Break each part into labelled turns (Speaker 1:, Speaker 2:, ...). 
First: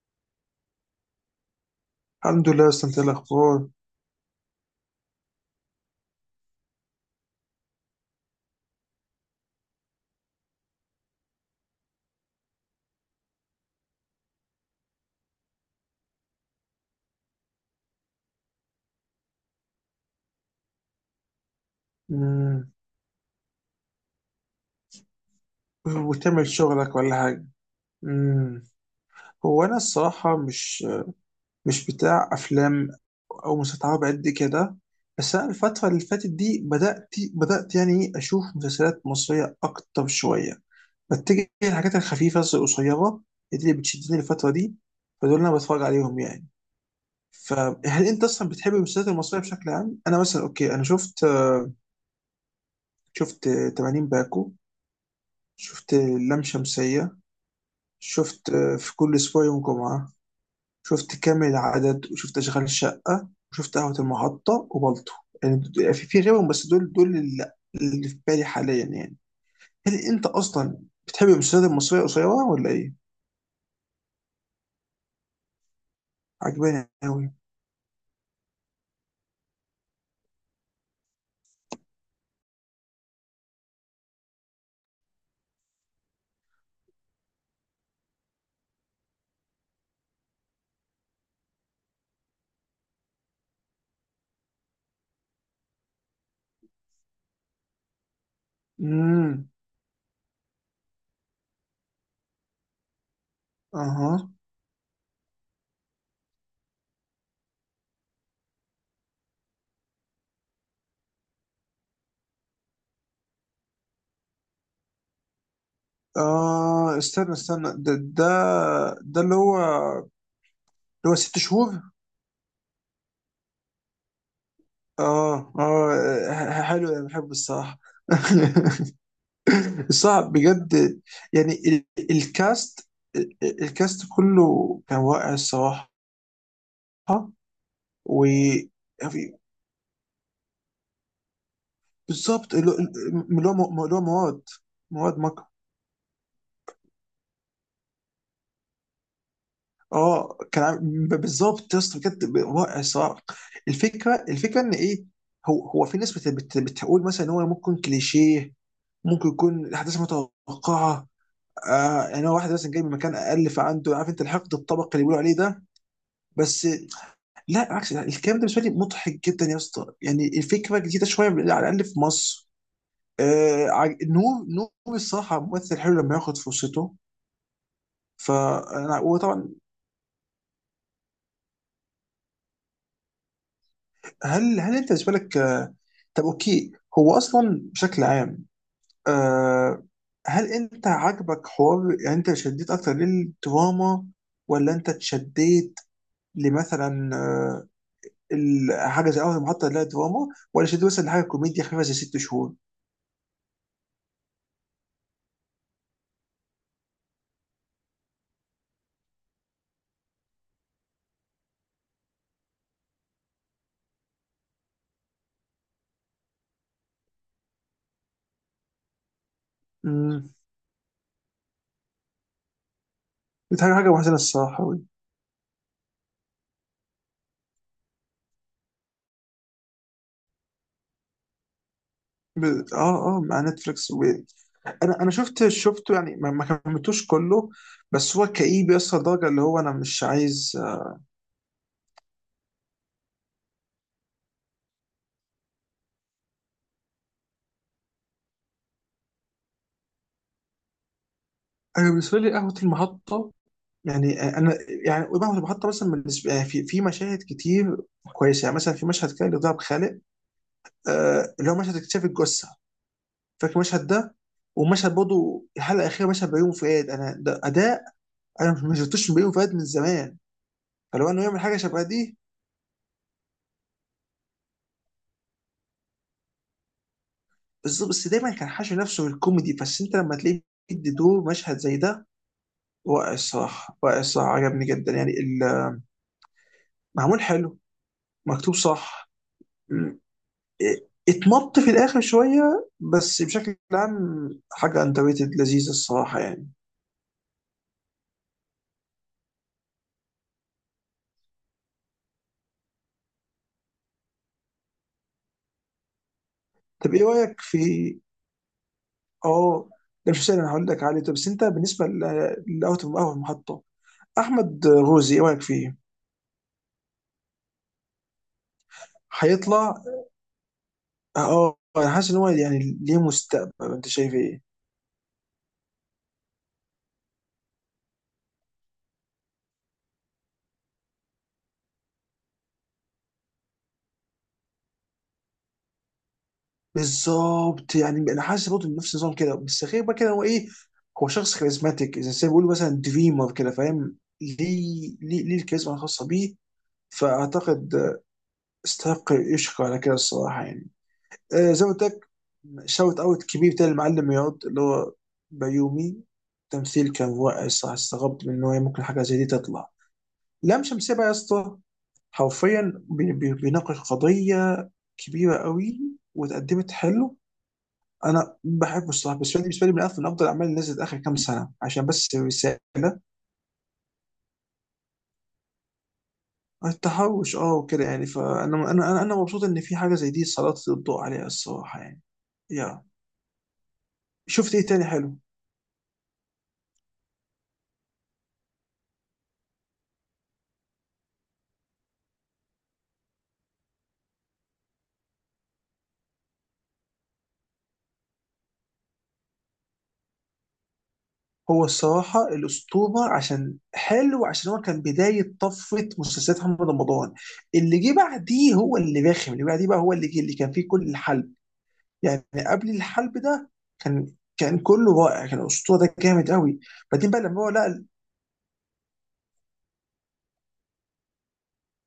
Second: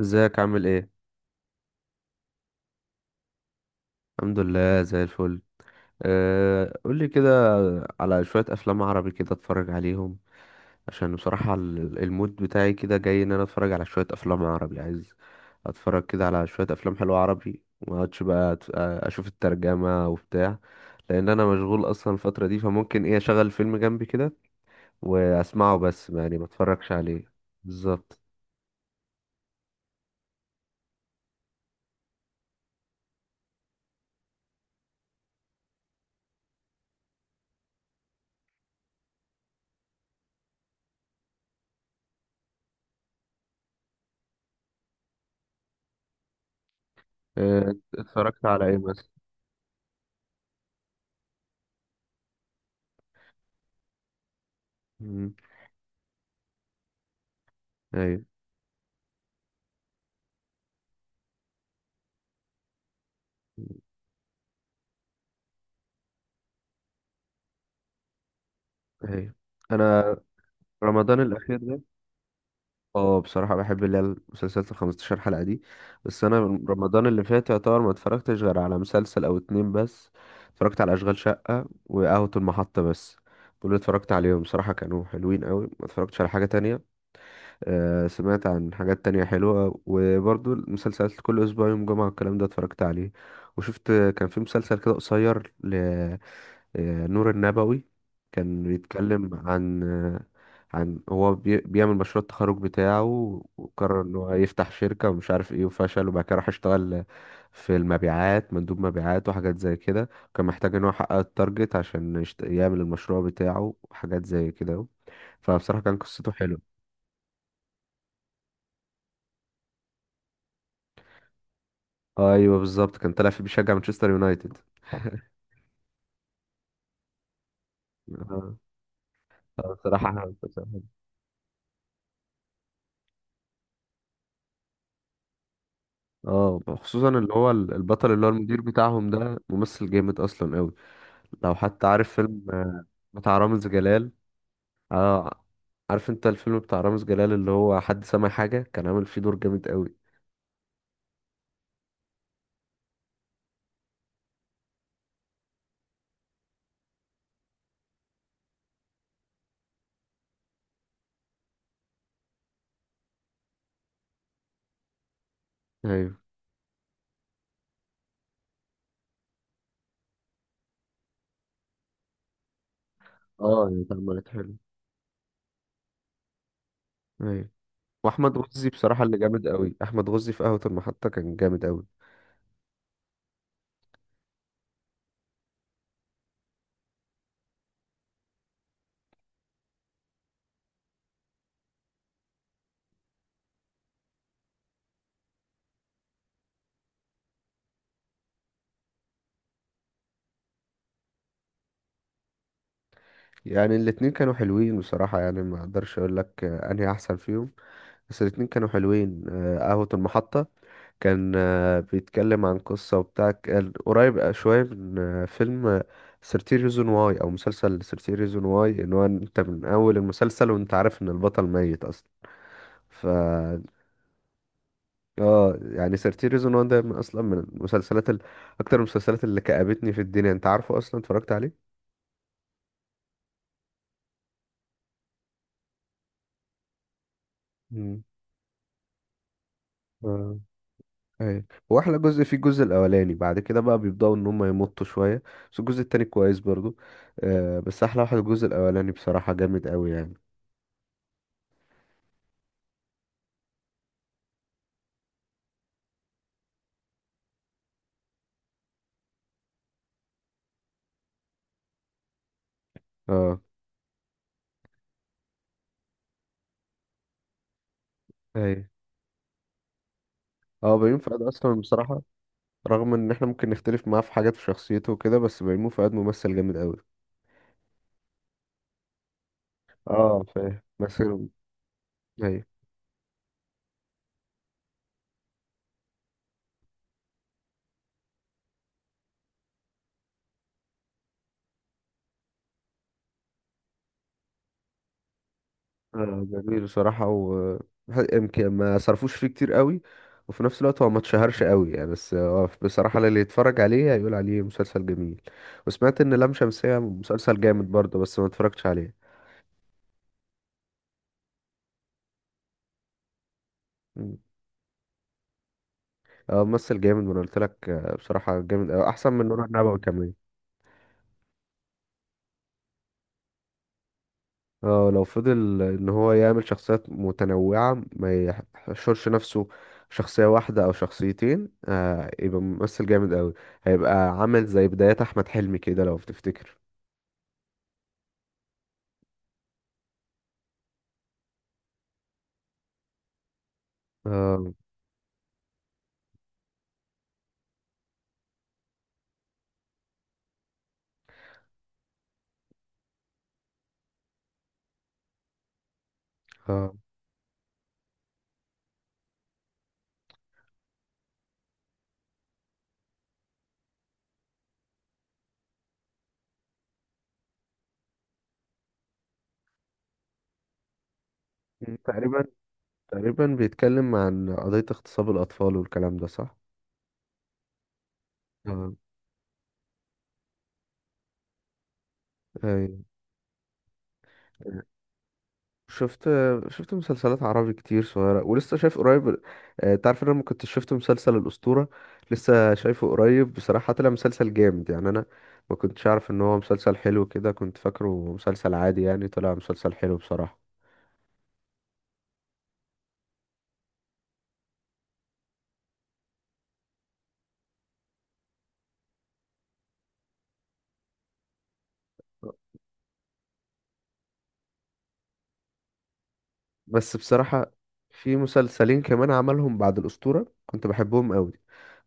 Speaker 1: ازيك عامل ايه؟
Speaker 2: الحمد لله. بس انت إيه الاخبار؟
Speaker 1: الحمد لله زي الفل. أه قولي كده على شوية افلام عربي كده اتفرج عليهم. عشان بصراحة المود بتاعي كده جاي ان انا اتفرج على شوية افلام عربي، عايز اتفرج كده على شوية افلام حلوة عربي. ما اقعدش بقى اشوف الترجمة وبتاع، لان انا مشغول اصلا الفترة دي.
Speaker 2: مم.
Speaker 1: فممكن اشغل فيلم جنبي كده واسمعه بس، يعني ما
Speaker 2: وتعمل
Speaker 1: اتفرجش
Speaker 2: شغلك ولا
Speaker 1: عليه.
Speaker 2: حاجه؟
Speaker 1: بالظبط.
Speaker 2: مم. هو انا الصراحه مش بتاع افلام او مسلسلات عربي قد كده. بس انا الفتره اللي فاتت دي بدات يعني إيه اشوف مسلسلات مصريه اكتر شويه. بتجي الحاجات الخفيفه القصيره اللي بتشدني الفتره دي، فدول انا بتفرج عليهم يعني.
Speaker 1: أه
Speaker 2: فهل انت
Speaker 1: اتفرجت
Speaker 2: اصلا
Speaker 1: على
Speaker 2: بتحب
Speaker 1: ايه مثلا؟
Speaker 2: المسلسلات المصريه بشكل عام؟ انا مثلا، اوكي، انا شفت 80 باكو،
Speaker 1: مم،
Speaker 2: شفت لام شمسيه،
Speaker 1: ايوه،
Speaker 2: شفت في كل اسبوع يوم جمعه، شفت كامل العدد، وشفت اشغال شقه، وشفت قهوه المحطه، وبلطو. يعني في غيرهم، بس دول اللي في بالي حاليا يعني.
Speaker 1: ايوه.
Speaker 2: هل
Speaker 1: انا
Speaker 2: انت اصلا
Speaker 1: رمضان
Speaker 2: بتحب
Speaker 1: الأخير
Speaker 2: المسلسلات
Speaker 1: ده،
Speaker 2: المصريه القصيره ولا ايه؟
Speaker 1: اه بصراحة بحب اللي هي المسلسلات ال 15 حلقة دي. بس أنا
Speaker 2: عجباني
Speaker 1: رمضان اللي
Speaker 2: قوي.
Speaker 1: فات يعتبر ما اتفرجتش غير على مسلسل أو اتنين بس. اتفرجت على أشغال شقة وقهوة المحطة بس، دول اللي اتفرجت عليهم. بصراحة كانوا حلوين قوي. ما اتفرجتش على حاجة تانية. آه سمعت عن حاجات تانية حلوة، وبرضو المسلسلات كل أسبوع يوم جمعة والكلام ده اتفرجت عليه. وشفت كان في مسلسل كده قصير، نور النبوي. كان بيتكلم
Speaker 2: امم.
Speaker 1: عن عن بيعمل مشروع التخرج بتاعه، وقرر ان
Speaker 2: اها.
Speaker 1: هو يفتح شركة ومش عارف ايه وفشل، وبعد كده راح اشتغل في المبيعات، مندوب مبيعات وحاجات زي كده. كان محتاج ان هو يحقق التارجت عشان يعمل المشروع بتاعه وحاجات زي كده. فبصراحة كان قصته حلوة.
Speaker 2: اه، استنى استنى ده ده اللي هو ست شهور.
Speaker 1: ايوه بالظبط، كان طالع فيه بيشجع مانشستر يونايتد.
Speaker 2: اه، اه، حلو، انا بحبه الصراحه.
Speaker 1: اه. آه، بصراحة
Speaker 2: صعب
Speaker 1: أنا بصراحة-
Speaker 2: بجد. يعني الكاست الكاست كله كان رائع الصراحة.
Speaker 1: اه خصوصا اللي هو البطل،
Speaker 2: و
Speaker 1: اللي هو المدير بتاعهم ده،
Speaker 2: يعني
Speaker 1: ممثل جامد اصلا أوي. لو حتى عارف فيلم
Speaker 2: بالظبط اللي هو
Speaker 1: بتاع
Speaker 2: اللي
Speaker 1: رامز
Speaker 2: هو- اللي هو
Speaker 1: جلال.
Speaker 2: مواد
Speaker 1: اه،
Speaker 2: مكر.
Speaker 1: عارف انت الفيلم بتاع رامز جلال اللي هو حد سمع حاجة؟ كان عامل فيه دور جامد قوي.
Speaker 2: اه، بالظبط يا اسطى، بجد رائع الصراحة. الفكرة ان ايه، هو في ناس بتقول مثلا ان هو ممكن كليشيه، ممكن يكون الاحداث متوقعه. يعني هو واحد مثلا جاي من مكان اقل، فعنده عارف انت الحقد الطبقي اللي بيقولوا عليه ده.
Speaker 1: ايوه.
Speaker 2: بس لا، عكس ده، الكلام ده بالنسبه لي مضحك جدا يا اسطى، يعني الفكره جديده شويه على الاقل في مصر. آه
Speaker 1: اه يعني
Speaker 2: عج-
Speaker 1: اتعملت
Speaker 2: نور
Speaker 1: حلو.
Speaker 2: نور الصراحه ممثل حلو لما ياخد فرصته.
Speaker 1: ايوه. واحمد غزي
Speaker 2: فانا
Speaker 1: بصراحة اللي جامد
Speaker 2: وطبعا،
Speaker 1: قوي، احمد غزي في قهوة المحطة كان جامد قوي.
Speaker 2: هل انت بالنسبه لك طب اوكي، هو اصلا بشكل عام، آه هل انت عاجبك حوار؟ يعني انت شديت اكتر للدراما ولا انت اتشديت لمثلا حاجه زي اول محطه اللي هي دراما، ولا شديت مثلا لحاجه كوميديا خفيفه زي ست شهور؟
Speaker 1: يعني الاتنين كانوا حلوين بصراحة، يعني ما اقدرش اقول لك انهي احسن فيهم. بس الاتنين كانوا حلوين. قهوة المحطة كان بيتكلم عن قصة وبتاع، كان قريب شوية من فيلم 13 ريزون واي أو مسلسل 13 ريزون واي، إن هو أنت من أول المسلسل وأنت عارف إن البطل ميت أصلا. ف
Speaker 2: دي حاجة وحشة الصراحة.
Speaker 1: اه يعني 13 ريزون واي ده من أصلا من المسلسلات أكتر المسلسلات اللي كأبتني في الدنيا. أنت عارفه، أصلا اتفرجت عليه؟
Speaker 2: ب- اه، اه، مع نتفليكس. انا شفت شفته يعني ما كملتوش كله،
Speaker 1: مم.
Speaker 2: بس هو كئيب يوصل لدرجة اللي هو انا مش
Speaker 1: آه.
Speaker 2: عايز.
Speaker 1: ايوه، هو احلى جزء فيه الجزء الاولاني. بعد كده بقى بيبداوا ان هم يمطوا شويه، بس الجزء التاني كويس برضو. آه بس احلى واحد الجزء الاولاني، بصراحه جامد قوي يعني.
Speaker 2: انا بالنسبة لي قهوة المحطة، يعني انا، يعني قهوة المحطة مثلا بالنسبة يعني في مشاهد كتير كويسة. يعني مثلا في مشهد كان لضرب خالق، اللي هو مشهد اكتشاف الجثة.
Speaker 1: اه.
Speaker 2: فاكر المشهد ده؟ ومشهد برضه الحلقة الأخيرة، مشهد بيومي فؤاد، أنا ده أداء. أنا
Speaker 1: ايوه.
Speaker 2: ما شفتوش من بيومي فؤاد من زمان،
Speaker 1: اه بيومي
Speaker 2: فلو
Speaker 1: فؤاد
Speaker 2: إنه يعمل حاجة
Speaker 1: اصلا
Speaker 2: شبه
Speaker 1: بصراحه،
Speaker 2: دي
Speaker 1: رغم ان احنا ممكن نختلف معاه في حاجات في شخصيته وكده، بس بيومي فؤاد ممثل جامد قوي.
Speaker 2: بالظبط. بس دايما كان حاشي نفسه بالكوميدي، بس انت لما
Speaker 1: اه
Speaker 2: تلاقيه
Speaker 1: فاهم
Speaker 2: بيدي دور
Speaker 1: مثل.
Speaker 2: مشهد زي ده،
Speaker 1: ايوه.
Speaker 2: رائع الصراحه، رائع الصراحه، عجبني جدا. يعني معمول حلو، مكتوب صح، م- إيه، اتمط في الاخر شويه، بس بشكل عام حاجه اندر ريتد لذيذه الصراحه
Speaker 1: آه
Speaker 2: يعني.
Speaker 1: جميل بصراحه، و يمكن ما صرفوش فيه كتير قوي، وفي نفس الوقت هو ما اتشهرش قوي يعني. بس هو بصراحه اللي يتفرج عليه هيقول عليه مسلسل جميل. وسمعت ان لام شمسيه
Speaker 2: طب ايه
Speaker 1: مسلسل
Speaker 2: رايك في،
Speaker 1: جامد برضه، بس ما اتفرجتش عليه.
Speaker 2: اه ده مش سهل، انا هقول لك عليه. طب بس انت بالنسبه لاوت اوف اول محطه،
Speaker 1: مم.
Speaker 2: احمد غوزي ايه رايك فيه؟
Speaker 1: اه ممثل جامد. وانا قلت لك بصراحه جامد قوي، احسن من نور
Speaker 2: هيطلع،
Speaker 1: النبوي كمان.
Speaker 2: انا حاسس ان هو يعني ليه مستقبل. انت شايف ايه؟
Speaker 1: اه لو فضل ان هو يعمل شخصيات متنوعة، ما يحشرش نفسه شخصية واحدة او شخصيتين، آه يبقى ممثل جامد قوي. هيبقى عامل زي بدايات احمد حلمي كده لو تفتكر.
Speaker 2: بالظبط، يعني انا حاسس برضه إن نفس النظام كده، بس غير بقى كده هو ايه. هو شخص كاريزماتيك، اذا زي ما بيقولوا مثلا دريمر كده، فاهم
Speaker 1: آه.
Speaker 2: ليه الكاريزما الخاصه بيه. فاعتقد استحق يشكر على كده الصراحه يعني. زي ما قلت لك، شوت اوت كبير بتاع المعلم رياض اللي هو بيومي.
Speaker 1: آه
Speaker 2: تمثيل كان رائع الصراحه، استغربت من ان هو ممكن حاجه زي دي تطلع. لام شمسية بقى يا اسطى، حرفيا بيناقش قضيه كبيره قوي، واتقدمت حلو. انا بحبه الصراحه، بس فيلم بالنسبه لي من افضل الاعمال اللي نزلت اخر كام سنه عشان بس
Speaker 1: تقريبا.
Speaker 2: رساله.
Speaker 1: تقريبا بيتكلم عن قضية اغتصاب الاطفال والكلام ده، صح؟
Speaker 2: التحرش وكده يعني، فانا انا
Speaker 1: اه.
Speaker 2: انا انا مبسوط ان في حاجه زي دي سلطت الضوء عليها الصراحه يعني.
Speaker 1: ايوه.
Speaker 2: يا، شفت ايه تاني حلو؟
Speaker 1: شفت شفت مسلسلات عربي كتير صغيرة، ولسه شايف قريب. تعرف ان انا ما كنتش شفت مسلسل الأسطورة؟ لسه شايفه قريب، بصراحة طلع مسلسل جامد يعني. انا ما كنتش عارف ان هو مسلسل حلو كده، كنت فاكره مسلسل عادي يعني. طلع مسلسل حلو بصراحة.
Speaker 2: هو الصراحه الاسطوره عشان حلو، عشان هو كان بدايه طفره مسلسلات محمد رمضان. اللي جه بعديه هو اللي رخم، اللي بعديه بقى هو اللي جه اللي كان فيه كل الحلب. يعني قبل الحلب ده كان كان كله رائع. كان الاسطوره ده جامد قوي.
Speaker 1: بس
Speaker 2: بعدين بقى لما هو
Speaker 1: بصراحة في مسلسلين كمان عملهم بعد الأسطورة كنت بحبهم قوي.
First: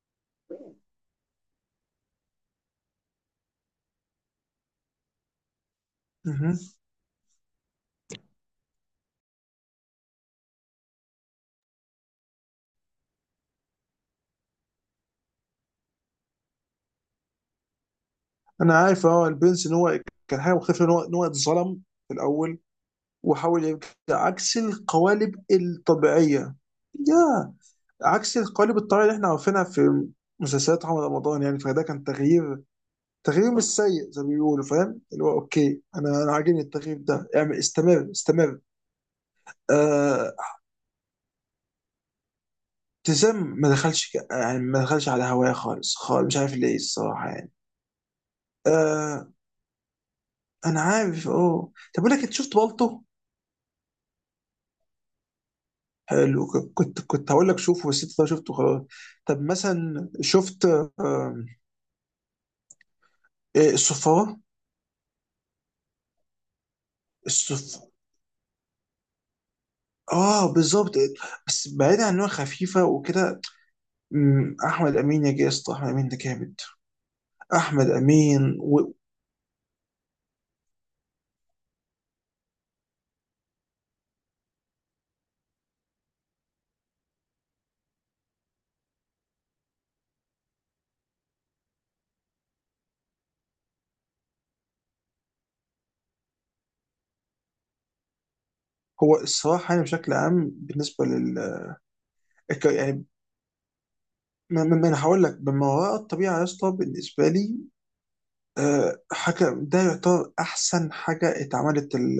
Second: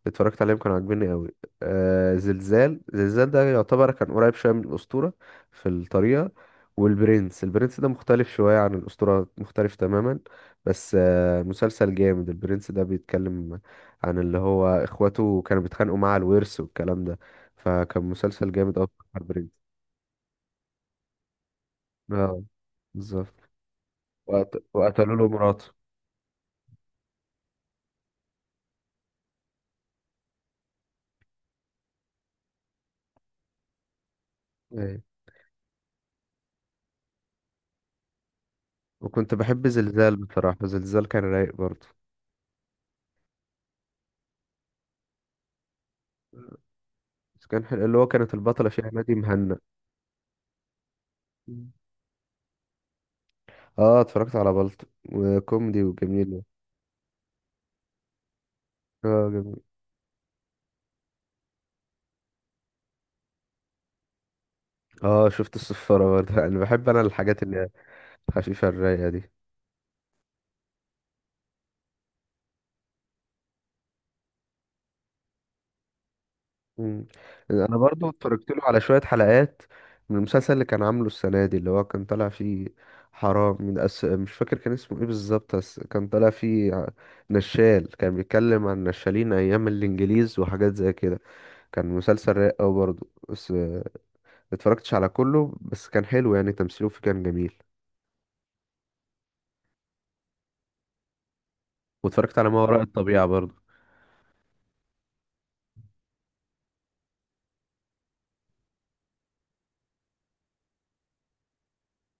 Speaker 1: اتفرجت عليهم، كانوا عاجبيني قوي. آه زلزال ده يعتبر كان قريب شويه من الاسطوره في الطريقه.
Speaker 2: لقى،
Speaker 1: والبرنس، البرنس ده مختلف شويه عن الاسطوره، مختلف تماما. بس آه مسلسل جامد البرنس ده. بيتكلم عن اللي هو اخواته كانوا بيتخانقوا مع الورث والكلام ده. فكان مسلسل
Speaker 2: انا
Speaker 1: جامد قوي
Speaker 2: عارف
Speaker 1: بتاع
Speaker 2: البرنس
Speaker 1: البرنس.
Speaker 2: ان هو كان حاجه مختلفه، ان هو اتظلم في
Speaker 1: اه
Speaker 2: الاول
Speaker 1: بالظبط.
Speaker 2: وحاول يرجع عكس
Speaker 1: وقتلوا له
Speaker 2: القوالب
Speaker 1: مراته.
Speaker 2: الطبيعيه. يا، عكس القوالب الطبيعيه اللي احنا عارفينها في مسلسلات محمد رمضان يعني، فده كان تغيير مش سيء زي ما بيقولوا، فاهم
Speaker 1: ايه.
Speaker 2: اللي هو اوكي، انا عاجبني التغيير ده، اعمل، استمر استمر.
Speaker 1: وكنت بحب زلزال
Speaker 2: آه
Speaker 1: بصراحه، زلزال كان رايق برضه.
Speaker 2: ابتسام ما دخلش يعني ما دخلش على هواية خالص خالص، مش عارف ليه الصراحه يعني.
Speaker 1: اللي هو كانت البطله فيها نادي
Speaker 2: آه،
Speaker 1: مهنا.
Speaker 2: انا عارف، اه، طب اقول لك انت شفت بالطو؟
Speaker 1: اه اتفرجت على بلطو، وكوميدي وجميل.
Speaker 2: حلو، كنت هقول لك شوفه، بس انت شفته خلاص.
Speaker 1: اه
Speaker 2: طب
Speaker 1: جميل.
Speaker 2: مثلا شفت آم، إيه، الصفارة.
Speaker 1: اه شفت الصفارة برضه. انا بحب انا الحاجات اللي هي
Speaker 2: الصف
Speaker 1: الخفيفة الرايقة دي.
Speaker 2: اه بالظبط. بس بعيد عن انها خفيفه وكده، احمد امين يا جاسط، احمد امين ده جامد.
Speaker 1: مم. انا
Speaker 2: احمد
Speaker 1: برضه اتفرجت
Speaker 2: امين
Speaker 1: له على شوية حلقات من المسلسل اللي كان عامله السنة دي، اللي هو كان طالع فيه حرام من مش فاكر كان اسمه ايه بالظبط. بس كان طالع فيه نشال، كان بيتكلم عن نشالين ايام الانجليز وحاجات زي كده. كان مسلسل رايق اوي برضه. بس آه، اتفرجتش على كله، بس كان حلو يعني. تمثيله فيه كان جميل.
Speaker 2: هو الصراحه يعني بشكل عام بالنسبه لل
Speaker 1: واتفرجت على ما وراء
Speaker 2: يعني
Speaker 1: الطبيعة برضه.
Speaker 2: ما انا هقول لك، من وراء الطبيعه يا اسطى بالنسبه لي حاجه، ده يعتبر احسن حاجه اتعملت.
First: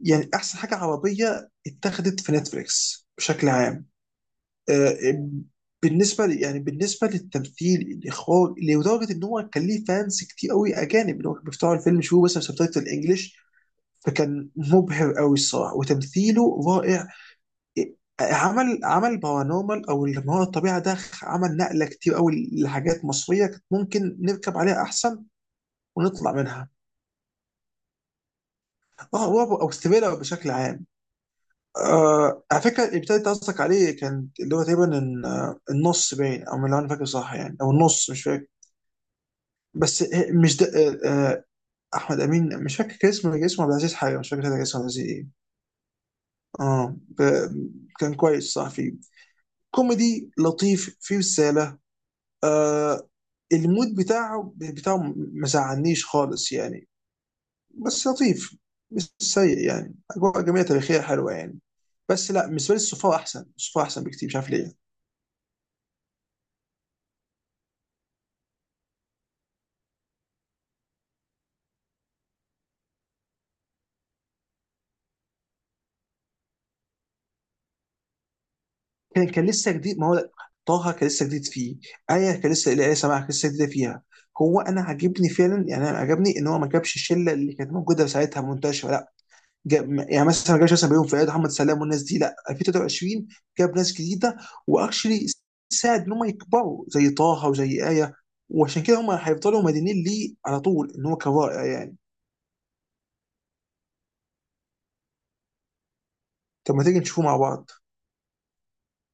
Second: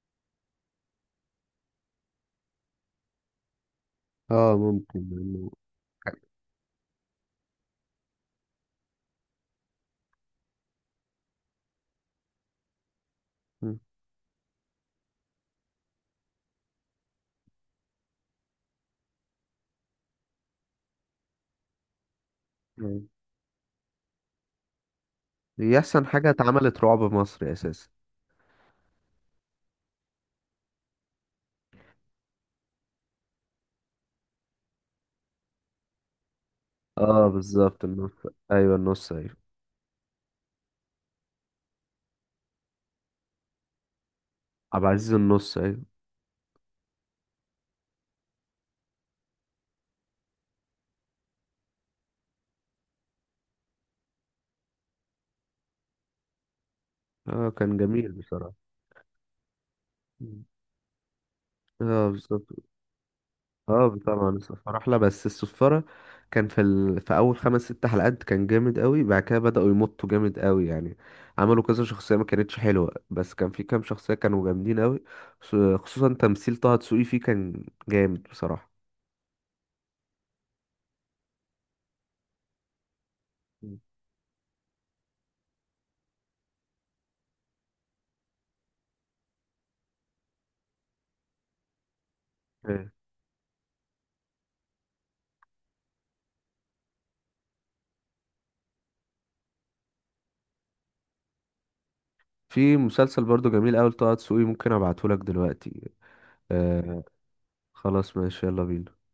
Speaker 2: يعني احسن حاجه عربيه اتاخدت في نتفليكس بشكل عام.
Speaker 1: اه ممكن
Speaker 2: آه،
Speaker 1: لانه.
Speaker 2: يعني بالنسبه للتمثيل الاخراج، لدرجه ان هو كان ليه فانس كتير قوي اجانب اللي هو كانوا بيفتحوا الفيلم يشوفوا مثلا سبتايتل انجلش.
Speaker 1: مم.
Speaker 2: فكان مبهر قوي الصراحه، وتمثيله رائع. عمل بارانورمال او اللي ما هو الطبيعه ده عمل نقله كتير قوي لحاجات
Speaker 1: مم.
Speaker 2: مصريه كانت ممكن نركب عليها احسن
Speaker 1: دي احسن حاجة
Speaker 2: ونطلع منها.
Speaker 1: اتعملت رعب مصري اساسا.
Speaker 2: اه، رعب او ثريلر بشكل عام. على فكره اللي ابتديت قصدك عليه كان اللي هو تقريبا النص باين، او اللي انا فاكر
Speaker 1: اه
Speaker 2: صح يعني، او
Speaker 1: بالظبط
Speaker 2: النص
Speaker 1: النص.
Speaker 2: مش فاكر.
Speaker 1: ايوه النص ايوه.
Speaker 2: بس مش ده. آه، آه، احمد امين مش فاكر كان اسمه، كان اسمه عبد العزيز حاجه، مش فاكر كان اسمه
Speaker 1: عبد
Speaker 2: عبد العزيز
Speaker 1: العزيز
Speaker 2: ايه.
Speaker 1: النص ايوه.
Speaker 2: اه، كان كويس صح فيه كوميدي لطيف فيه رساله. آه المود بتاعه ما زعلنيش خالص يعني،
Speaker 1: اه كان
Speaker 2: بس
Speaker 1: جميل بصراحة.
Speaker 2: لطيف، مش سيء يعني، اجواء
Speaker 1: مم.
Speaker 2: جميله تاريخيه حلوه يعني.
Speaker 1: اه
Speaker 2: بس لا،
Speaker 1: بالظبط.
Speaker 2: بالنسبه لي الصفار احسن، الصفار
Speaker 1: اه
Speaker 2: احسن بكتير،
Speaker 1: طبعا
Speaker 2: مش عارف
Speaker 1: السفارة
Speaker 2: ليه.
Speaker 1: احلى. بس السفارة كان في في اول 5 6 حلقات كان جامد قوي، بعد كده بدأوا يمطوا جامد قوي يعني. عملوا كذا شخصية ما كانتش حلوة، بس كان في كام شخصية كانوا جامدين قوي. خصوصا تمثيل طه دسوقي فيه، كان جامد بصراحة.
Speaker 2: كان لسه جديد، ما هو طه كان لسه جديد فيه، ايه كان لسه ايه، سماح كان لسه جديده فيها. هو انا عاجبني فعلا، يعني انا عجبني ان هو ما جابش الشله اللي كانت موجوده ساعتها منتشره، لا، جاب، يعني مثلا ما جابش مثلا بيوم فؤاد محمد سلام والناس دي، لا،
Speaker 1: مم.
Speaker 2: 2023 جاب ناس جديده واكشلي، ساعد ان هم يكبروا زي طه وزي ايه، وعشان كده هم هيفضلوا مدينين ليه على طول ان هو كرائع يعني.
Speaker 1: في مسلسل برضو جميل قوي لطه دسوقي، ممكن ابعته لك دلوقتي.
Speaker 2: طب ما تيجي
Speaker 1: آه.
Speaker 2: نشوفه مع بعض.
Speaker 1: خلاص ماشي، يلا بينا.